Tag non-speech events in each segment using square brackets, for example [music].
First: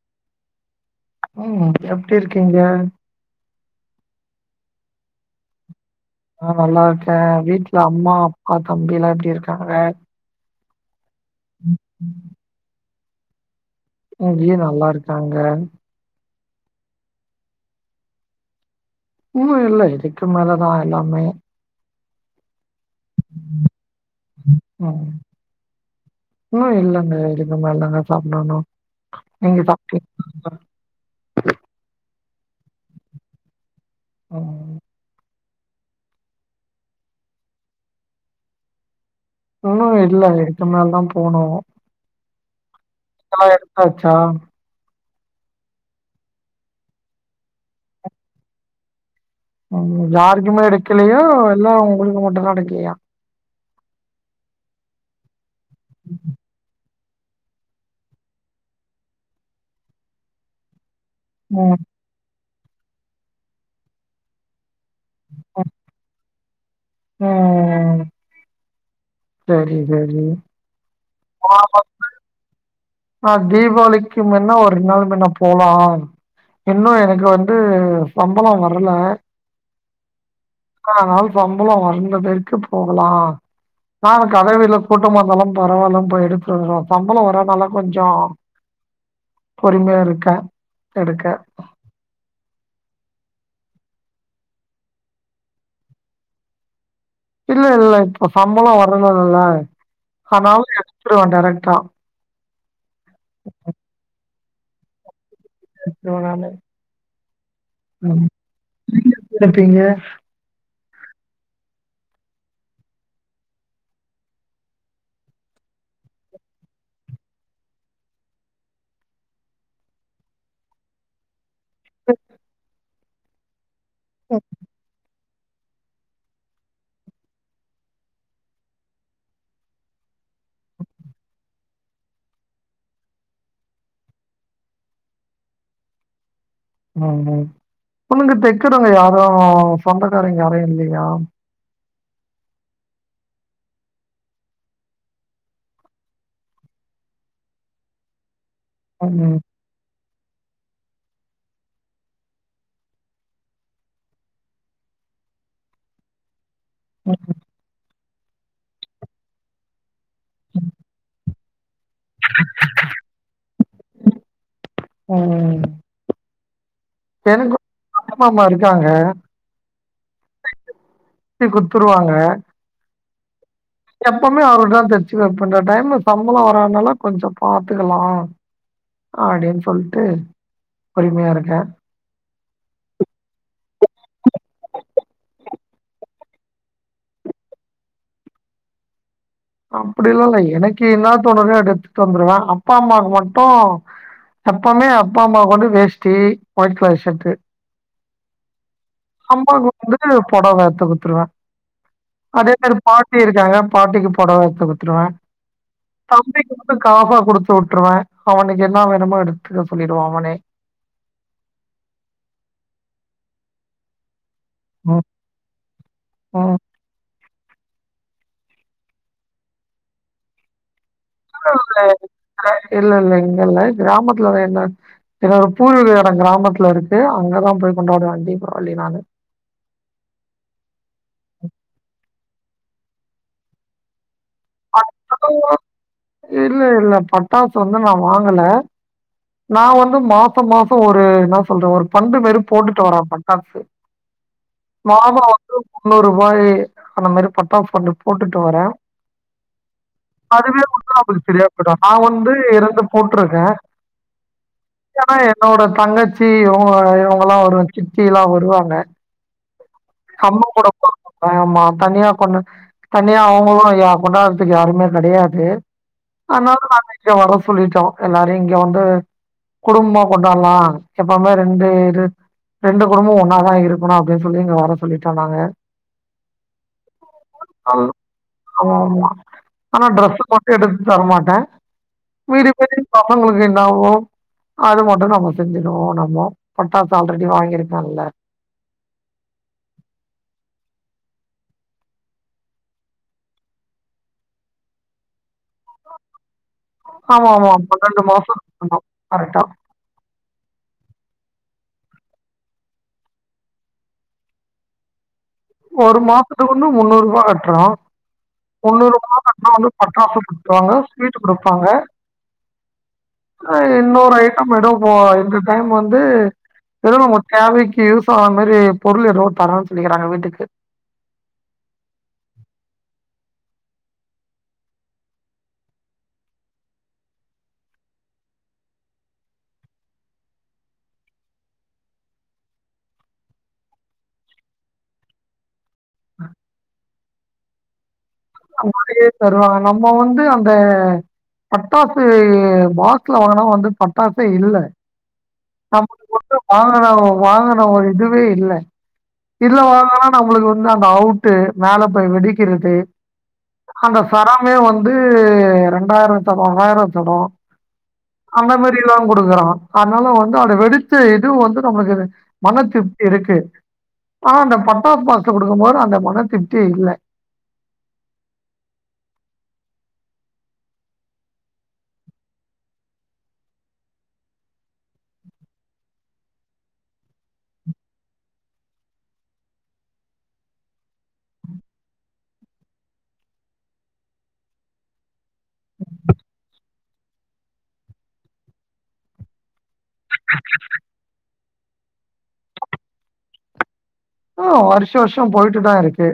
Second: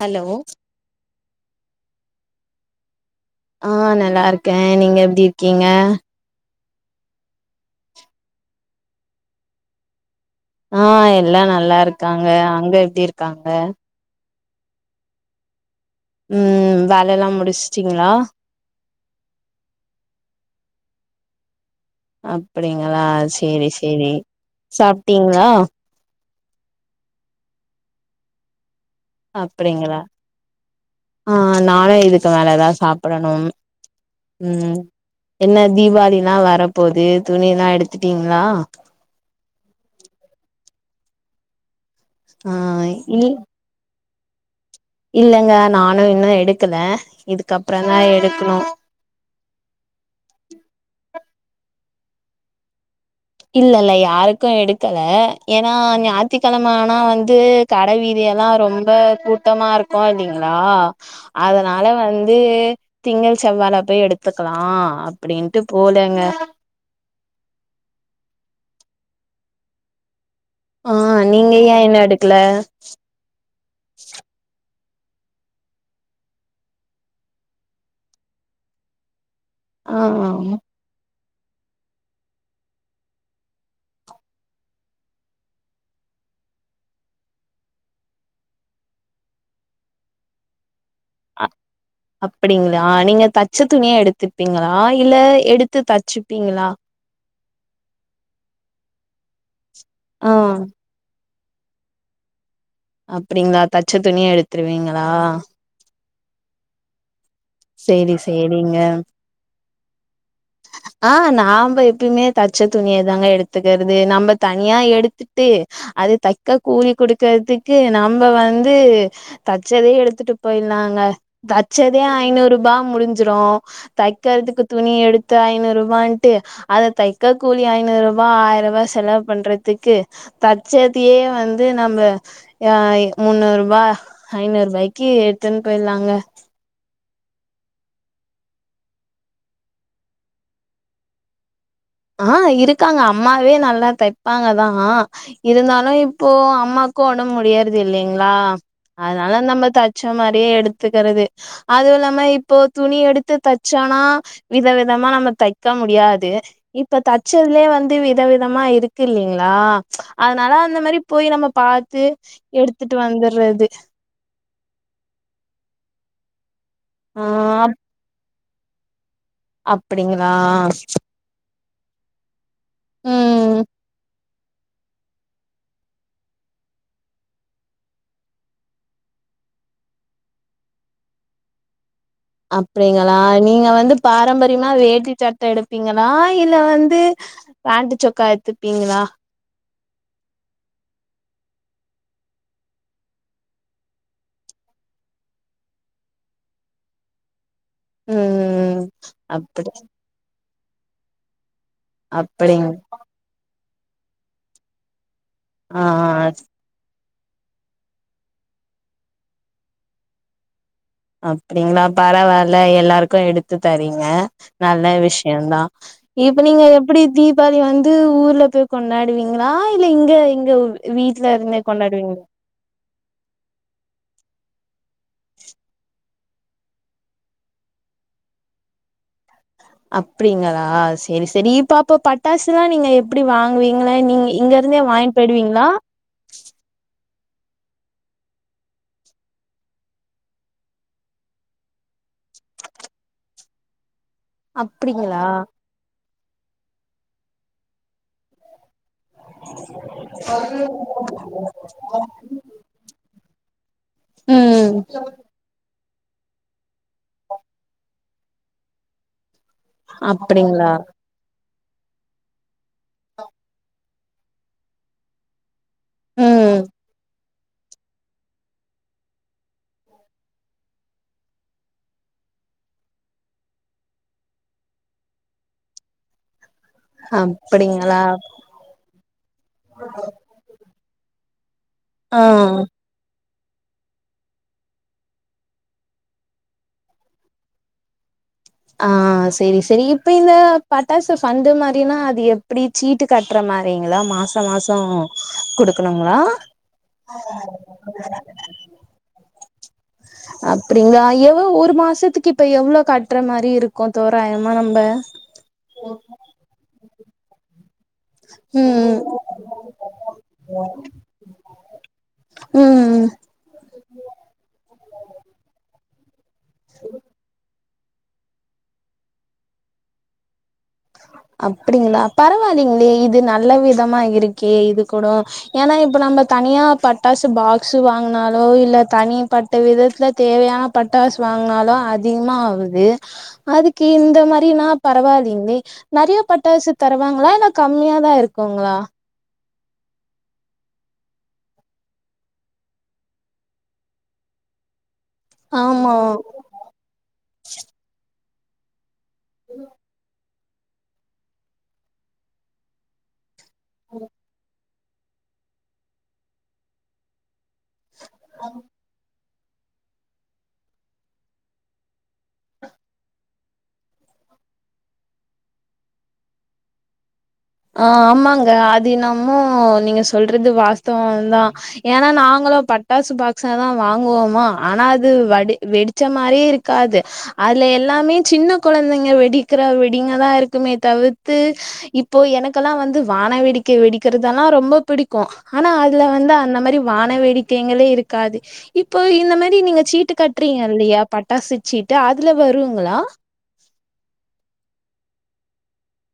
Hello ம் எப்டி இருக்கீங்க ஆ நல்லாருக்க நீங்க எப்டி இருக்கீங்க ஆ நல்லாருக்கே வீட்ல அம்மா அப்பா தம்பி எல்லா எப்டிருக்காங்க ஆ எல்லா நல்லாருக்காங்க அங்க எப்டி இருக்காங்க இங்கயு நல்லாருக்காங்க ம் வேல எல்லா முடிச்ட்டிங்களா இன்னு இல்ல இதுக்கு மேலதா எல்லாமே அப்டிங்களா செரி செரி சாப்ட்டிங்களா இன்னு இல்லங்க இதுக்கு மேல தாங்க சாப்டணு அப்டிங்களா ஆ நானு இதுக்கு மேலதா சாப்டணு ம் என்ன தீபாவளிலா வரபோது துணில்லா எடுத்துட்டீங்களா உன்னு இல்ல இதுக்கு மேல தா போனு அஹ் [unintelligible] எடுத்தாச்சா இல்லங்க நானு இன்னு எடுக்கல இதுக்கப்பறோ தா எடுக்கணு யாருக்குமே எடுக்கலையோ இல்ல உங்களுக்கு மட்டுதா எடுக்கலையா இல்ல இல்ல யாருக்கு எடுக்கல ஏன்னா ஞாத்திகெழம ஆனா வந்து கட வீதியெல்லா ரொம்ப கூட்டமா இருக்கு இல்லைங்ளா ம். அதனால வந்து திங்கள் செவ்வாய்ல போய் எடுத்துக்கலா அப்டின்ட்டு போலங்க ம்ம்ம் சரி சரி அஹ் நீங்க ஏ இன்னு எடுக்கல அ தீபாவளிக்கு முன்ன ஒரு நாள் முன்ன போலா இன்னு எனக்கு வந்து சம்பளோ வரல அ அதனால சம்பளோ வந்த பிற்க்கு போகலா நா கடவிதியீல கூட்டமா இருந்தாலு பரவால்ல போய் எடுத்து வந்துருவோ சம்பளோ வரானால கொஞ்சோ பொறுமியா இருக்க எடுக்க அ அப்டிங்கலா நீங்க தச்ச துணிய எடுத்துப்பீங்கலா இல்ல எடுத்து தச்சுப்பிங்லா இல்ல இல்ல இப்ப சம்பளோ வரலல்ல ஆ அதனால எடுத்துருவ டேரக்டா அப்டிங்களா தச்ச துணியே எடுத்துருவீங்களா எத்துருவனாமே சேரி சேரிங்க கூட பீங்க ஆ நாம்ப எப்பயுமே தச்ச துணிய தாங்க எடுத்துக்கறது நம்ம தனியா எடுத் த்துட்டு அத தைக்க கூலி குடுக்குறதுக்கு நம்ப வந்து தச்சதே எடுத்துட்டு போயிர்லாங்க தச்சதே ஐநூறு ருபா முடிஞ்சுரு தைக்கறதுக்கு துணி எடு இது ஐநூறு ரூபான்ட்டு அத தைக்க கூலி ஐநூறு ரூபா ஆயிரம் ரூபா செலவு பண்றதுக்கு தச்சதையே வந்து நம்ம ஆ முன்னூறு ரூபா ஐநூறு ரூபாய்க்கு எடுத்துன்னு போயிரலாங்க உம் உம் உனக்கு தைக்குறவுங்க யாரும் சொந்தக்காரங்க யாரும் இல்லையா ஆ இருக்காங்க அம்மாவே நல்லா தைப்பாங்க தா இருந்தாலு இப்போ அம்மாக்கு உடம்பு முடியிறது இல்லைங்களா ம், அதனால நம்ம தச் ச்ச மாரியே எடுத்துக்குறது அதுவு இல்லாம இப்போ துணி எடுத்து தச்சோனா வித விதமா நம்ம தைக்க முடியாது இப்ப தச்சதுலே வந்து விதவிதமா இருக்கு இல்லைங்களா அதனால அந்த மாரி போய் நம்ம பாத்து எடுத்துட்டு வந்துறது உம் ஆ எனக்கு அம்மாம்மா இருக்காங்க அப்படிங்களா தச்சு குடுத்துருவாங்க. உம் எப்பவுமே அவருட்டதா தச்சு வப்ப இந்த டைம் சம்பளம் வராதனால கொஞ்சோ பாத்துக்கலா அப்டின் சொல்ட்டு பொறுமையா இருக்கே அப்படிங்களா நீங்க வந்து பாரம்பரியமா வேட்டி சட்ட எடுப்பீங்களா இல்ல வந்து பேண்டு சொக்கா எடுத்துப்பீங்களா அப்படிலா இல்ல எனக்கு என்ன தோணுதோ எடுத்துட்டு வந்துருவ அப்பா அம்மாக்கு மட்டும் எப்பவுமே அப்பா அம்மாக்கு வந்து வேஷ்டி வொயிட் கலர் ஷர்ட்டு ம் ஆம்மாக்கு அப்படி வந்துட்டு புடவே எடுத்து குடுத்துருவ அதே அப்படிங் மாரி பாட்டி இருக்காங்க பாட்டிக்கு புடவ எடுத்து குடுத்துருவ ஆ தம்பிக்கு மட்டு காசா குடுத்து விட்டுருவ அவனுக்கு என்ன வேணுமோ எடுத்துக்க சொல்லிடுவோ அவனே அப்படிங்களா பரவாயில்ல எல்லாருக்கு எடுத்து தரீங்க நல்ல ம் விஷயம் தா இப்ப ம் நீங்க எப்படி தீபாவளி வந்து ஊர்ல போய் கொண்டாடுவீங்களா இல்ல இங்க இங்க வீட்ல இருந்தே கொண்டாடுவீங்களா இல்ல இல்ல இங்க இல்ல கிராமத்துலதா என்ன ஏன்னா பூர்வ கிராமத்துல இருக்கு அங்க தா போய் கொண்டாடுவ தீபாவளி நானு அப்படிங்களா செரி செரி இப்ப அப்ப பட்டாசு எல்லா நீங்க எப்படி வாங்குவீங்களா நீங்க இங்க இருந்தே வாங்கி போயிடுவீங்களா இல்ல இல்ல பட்டாசு வந்து நா வாங்கல நா வந்து மாசம் மாசம் ஒரு என்ன சொல்ற ஒரு பண்டு மாரி போட்டுட்டு வரே பட்டாசு மாதம் அப்படிங்களா வந்து முன்னூறு ரூபாய் அந்த மாரி பட்டாசு பண்டு போட்டுட்டு வரே [inaudible] அதுவே கொடுதா சரியா போயிடு நா வந்து இரண்டு போட்ருக்கே ம் ஏன்னா என்னோட தங்கச்சி இவுங்க இவுங்க எல்லா ஒரு சித் திலா வருவாங்க அம்மா கூட அப்படிங்களா பொறந்த ஆமா தனியா கொண்டு தனியா அவுங்களு கொண்டாடுறதுக்கு யாருமே கிடையாது அதனால ம் நாங்க இங்க வர சொல்லிட்டோ எல்லாரையு இங்க வந்து குடும்பமா கொண்டாடலா எப்பவுமே ரெண்டு இது ரெண்டு குடும்பம் ஒன்னாதா இருக்கணு அப்படின் சொல்லி இங்க வர சொல்லிட்டோ நாங்க அப்படிங்களா ஆமா ஆமா ஆனா ட்ரெஸ்சு மட்டு எடுத்து தரமாட்டே ஆ [unintelligible] பசங்களுக்கு என்ன ஆகு அது மட்டு நம்ம செஞ்சுருவோ நம்மோ பட்டாசு ஆல்ரெடி வாங்கி இருக்கேம்ல்ல ஆ செரி செரி இப்ப இந்த பட்டாசு ஃபண்டு மாரினா அது எப்டி சீட்டு கட்டுற மாரிங்ளா மாச மாச குடுக்கணுங்ளா ஆமாம்மா பன்னெண்டு மாச கட்டனு கரெக்டா அ அப்டிங்களா எவ்வோ ஒரு மாசத்துக்கு இப்ப எவ்ளோ கட்டுற மாரி இருக்கு தோராயமா நம்ப ஒரு மாசத்துக்கு ஒன்னு முன்னூறு ரூபா கட்டுறோ முன்னூறு ம் ரூபா கட்னாலு பட்டாசு குடுத்துருவாங்க ஸ்வீட் குடுப்பாங்க ம் இன்னொரு ஐட்டம் ஏதோ போ இந்த டைம் வந்து எதோ நங்க தேவைக்கு யூஸ் ஆகுர மாரி பொருள் எதோ தரேன்னு சொல்லிக்கிறாங்க வீட்டுக்கு அப்டிங்ளா பரவாயில்லிங்ளே இது நல்ல விதமா இருக்கே இது கூட ஏன்னா இப்ப நம்ம தனியா பட்டாசு பாக்ஸ் வாங்கினாலோ இல்ல தனி பட் ட்ட விதத்துல தேவையான பட்டாசு வாங்கினாலு அதிகமா ஆகுது அதுக்கு இந்த மாரினா பரவாயில்லிங்ளே நெறைய பட்டாசு தருவாங்ளா இல்ல கம்மியா தா இருக் ஆமா நெறைய தருவாங்க நம்ம வந்து அந்த பட்டாசு பாக்ஸ்ல வாங்கினா வந்து பட்டாசே இல்ல ஆ [unintelligible] வாங்கின வாங்கின ஒரு இதுவே இல்ல இதுல வாங்குனா நம்மளுக்கு வந்து அங்க அவுட்டு மேல போய் வெடிக்கிறது அந்த சரமே வந்து ரெண்டாயிரோ சரோ ஆயிரோ சரோ அந்த மாரில்லா குடு க்கறாங்க அதனால வந்து அத வெடிச்ச இதுவு வந்து நம்மளுக்கு மன திருப்தி இருக்கு ஆனா அந்த பட்டாசு பாக்ஸ் குடுக்கும்போது அந்த மன திருப்த்தியே இல்ல ஆ ஆமாங்க அதுயென்னம்மோ நீங்க சொல்றது வாஸ்தவம் தா ஏன்னா நாங்களு பட்டாசு பாக்ஸாதா வாங்குவோம ஆனா அது வடி வெடி ச்ச மாரியே இருக்காது அதுல எல்லாமே சின்ன கொழந்தைங்க வெடிக்கிற வெடிங்கதா இருக்குமே தவித்து இப் இப்போ எனக்கெல்லா வந்து வான வெடிக்கை வெடிக்கிறதெல்லா ரொம்ப பிடிக்கு ஆனா அதுல வந்து அந்த மாரி வான வேடிக்கைகளே இருக்காது இப்போ இந்த மாரி நீங்க சீட்டு கட்டுறீங்க இல்லியா பட்டாசு சீட்டு அதுல வருங்ளா ஆ வருஷ வருஷோ போயிட்டு தா இருக்கு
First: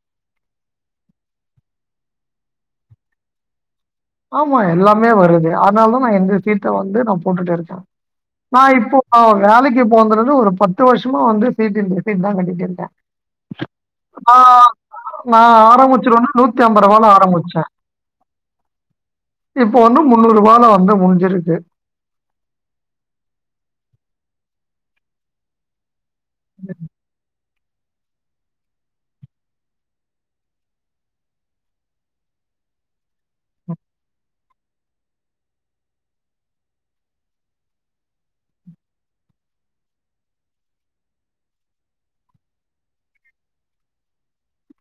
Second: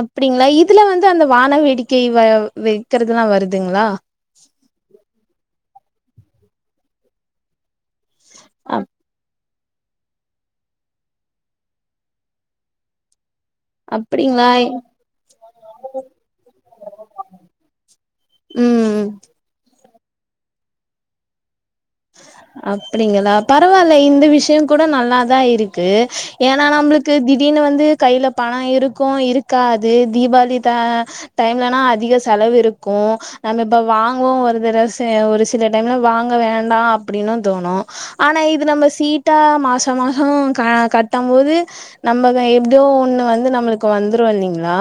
அப்டிங்களா இதுல வந்து அந்த வான வேடிக்கை வ வைக்கிறது எல்லா வருதுங்ளா ஆமா எல்லாமே வருது அதனாலதா நா இந்த சீட்ட வந்து நா போட்டுட்டே இருக்க நா ஆ இப்போ வேலைக்கு போறதுல ஒரு பத்து வருஷமா வந்து சீட்டு் இந்த சீட் தா கட்டிட்டு இருக்கே ஆ அப்டிங்களா நா ஆரம்பிச்சிருவனா நூத்தி ஐம்பரூவால ஆரம்பிச்சே ம் இப்ப வந்து முன்னூறு ரூவால வந்து முடிஞ்சிருது அப்டிங்களா பரவால இந்த விஷயோ கூட நல்லாதா இருக்கு ஏன்னா நம்மளுக்கு தி திடீர்னு வந்து கையில பனோ இருக்கு இருக்காது தீபாளி தா டைம்லனா அதிக செலவு இருக்கு நம்ம இப்ப வாங்குவோ ஒரு தடவ சே ஒரு சில டைம்ல வாங்க வேண்டா அப்டின்னு தோனு ஆனா இது நம்ம சீட்டா மாச மாசோ கட்டம் போது நம்மவே ஏதோ ஒண்ணு வந்து நம்மளுக்கு வந்துரு இல்லிங்ளா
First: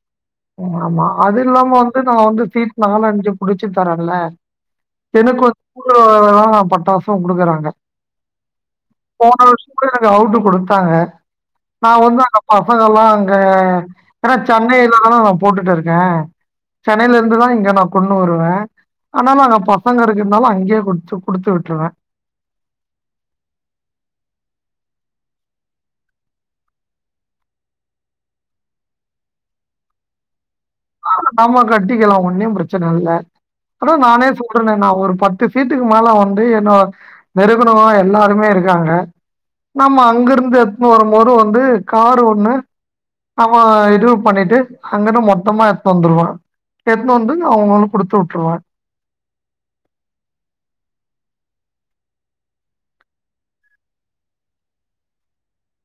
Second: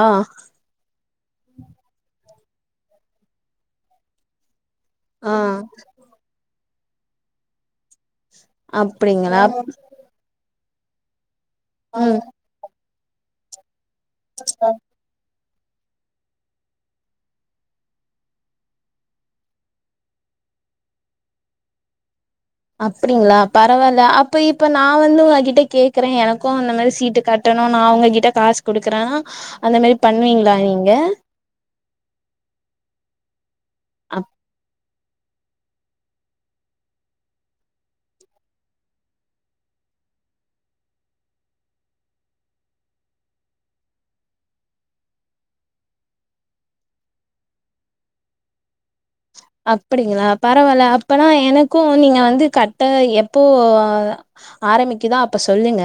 ம் ஆமா அது இல்லாம வந்து நா வந்து சீட் நாலு அஞ்சு புடிச்சு தரேன்ல ஆ எனக்கும் கூடதா பட்டாசும் குடுக்குறாங்க போன அப்டிங்களா வருஷோ கூட எனக்கு அவுட்டு குடுத்தாங்க நா ம் வந்து அங்க பசங்கல்லா அங்க ஏன்னா சென்னையிலதான நா போட்டுட்டு இருக்கே சென்னையில இருந்துதா இங்க நா கொண்டு வருவ ஆனா நா அங்க பசங்க இருக்குறனால அங்கயே குடுத்து குடுத்து விட்டுருவ அப்புடிங்களா பரவால்ல அப்ப இப்ப நா வந்து உங்ககிட்ட கேக்குறே எனக்கும் அந்த மாரி சீட்டு கட் ஏனா நா உங்க கிட்ட காசு குடுக்குறனா அந்த மாரி பண்ணுவீங்களா நீங்க ஆமா கட்டிக்கலா ஒன்னும் பிரச்சன இல்ல அதா நானே அப் சொல்றனே நா ஒரு பத்து சீட்டுக்கு மேல வந்து என்னோ வெறுக்குறவுங்க எல்லாருமே இருக்காங்க நம்ம அங்க இருந்து எடுத்துன்னு வரும்போது வந்து காரு ஒண்ணு அவ இது பண்ணிட்டு அங்கதா மொத் த்தமா எடுத்துனு வந்துடுவே எடுத்னு வந்து அவுங்களு குடுத்து விட்ருவ அப்படிங்களா பரவால்ல அப்பனா எனக்கும் நீங்க வந்து கட்ட எப்போ ஆரம்பிக்குதோ அப்ப சொல்லுங்க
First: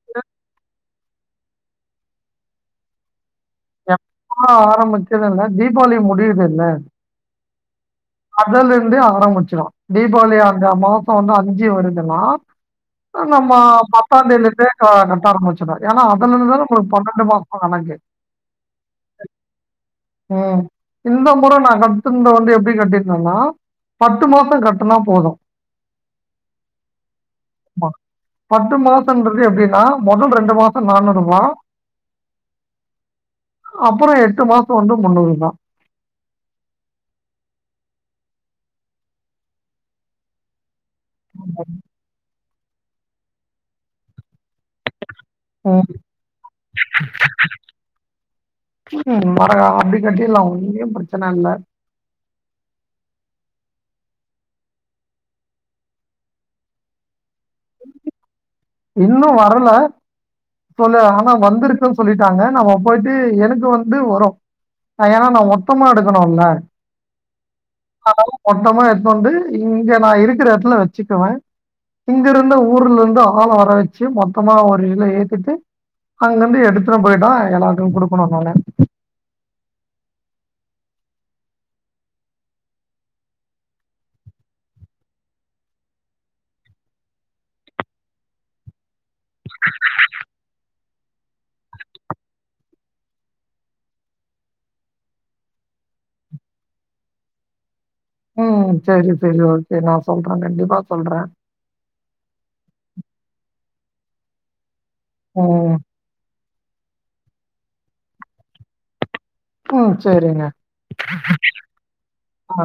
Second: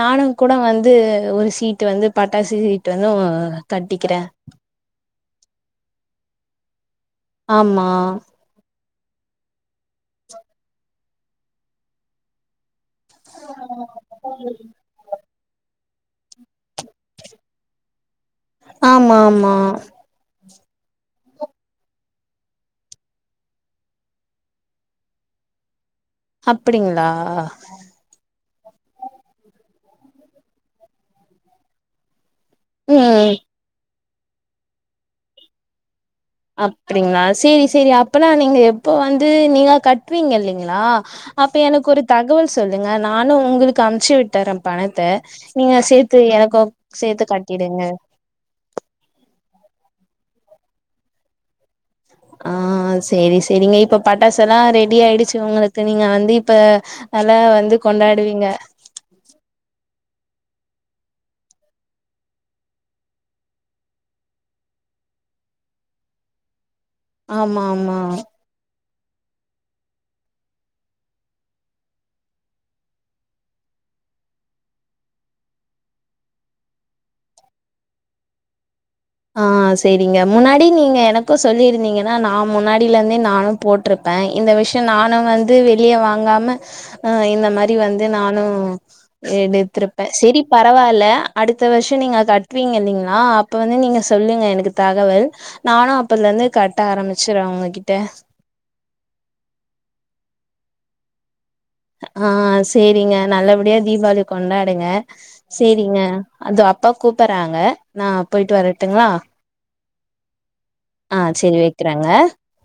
நானு கூட வந்து ஒரு சீட்டு வந்து பட்டாசு சீட் வந்து கட்டிக்கிறே எப்ப ஆரம்பிச்சதுனா தீபாவளி முடியுதுல ஆமா அதல இருந்தே ஆரம்பிச்சிரு தீபாவளி அந்த மாசம் வந்து அஞ்சு வருதுனா நம்ம பத்தா தேதிலருந்தே ஆ கட்ட ஆரம்பிச்சிரனு ஏன்னா அதுல இருந்து தானே உங்களுக்கு பன்னெண்டு மாசோ கணக்கு ஆமா ஆமா ம் இந்த முற நா கட்டுனது வந்து எப்படி கட்டி என்னமா பத்து மாசம் கட்டுனா போது அப்டிங்களா ஆமா பத்து மாசம்ன்றது எப்படின்னா மொதல் ரெண்டு மாசம் நானுறுபா ம் அப்புறோ எட்டு மாசம் வந்து முன்னூறு தா அப்படிங்களா செரி செரி அப்பனா நீங்க எப்போ வந்து நீங்களா கட்டுவீங்க இல்லைங்களா அப்ப எனக்கு ஒரு தகவல் சொல்லுங்க நானு உங்களுக்கு அனுப்ச்சு விட்டுற பணத்த நீங்க சேத்து எனக்கும் சேத்து கட்டிடுங்க உம் மறக்காம அப்படி கட்டிடலா ஒன்னும் பிரச்சன இல்ல ஆ செரி செரிங்க இப்ப பட்டாசு எல்லா ரெடி ஆயிடுச்சு உங்களுக்கு நீங்க வந்து இப்ப நல்லா வந்து கொண்டாடுவீங்க இன்னும் வரல சொல்ல ஆனா வந்துருக்குன் சொல்லிட்டாங்க நம்ம போயிட்டு எனக்கு வந்து வரு நா ஏன்னா மொத்தமா எடுக்கணும்ல ஆமா ஆமா மொத்தமா எடுத்துண் வந்து இங்க நா இருக்குற எடத்துல வச்சுக்குவே இங்க இருந்த ஊர்ல இருந்தும் ஆள வர வச்சு மொத்தமா ஒரு இத ஏத்திட்டு அங்குருந்து எடுத்துட்டு போயிட்டோ எல்லாருக்கு குடுக்கணும் தான ஆ செரிங்க முன்னாடி நீங்க எனக்கும் சொல்லியிருந்தீங்கன்னா நா முன்னாடில இருந்தே நானு போட்ருப்ப இந்த விஷயம் நானும் வந்து வெளிய வாங்காம அ இந்த மாரி வந்து நானு எடுத்திருப்பே செரி பரவாயில்ல அடுத்த வருஷம் நீங்க கட்டுவீங்க இல்லைங்களா அப்ப வந்து நீங்க சொல்லுங்க எனக்கு தகவல் நானு அப்பத்ல இருந்து கட்ட ஆரம்பிச்சிர்றே ஒங்ககிட்ட ம் செரி செரி ஓகே நா சொல்றே கண்டிப்பா சொல்றே ஆ சேரிங்க நல்லபடியா தீபாவளி கொண்டாடுங்க ம். சேரிங்க அதோ அப்பா கூப்டறாங்க நா போயிட்டு வரட்டுங்களா ம். சரிங்க. ஆ செரி வைக்கிறேங்க ஆ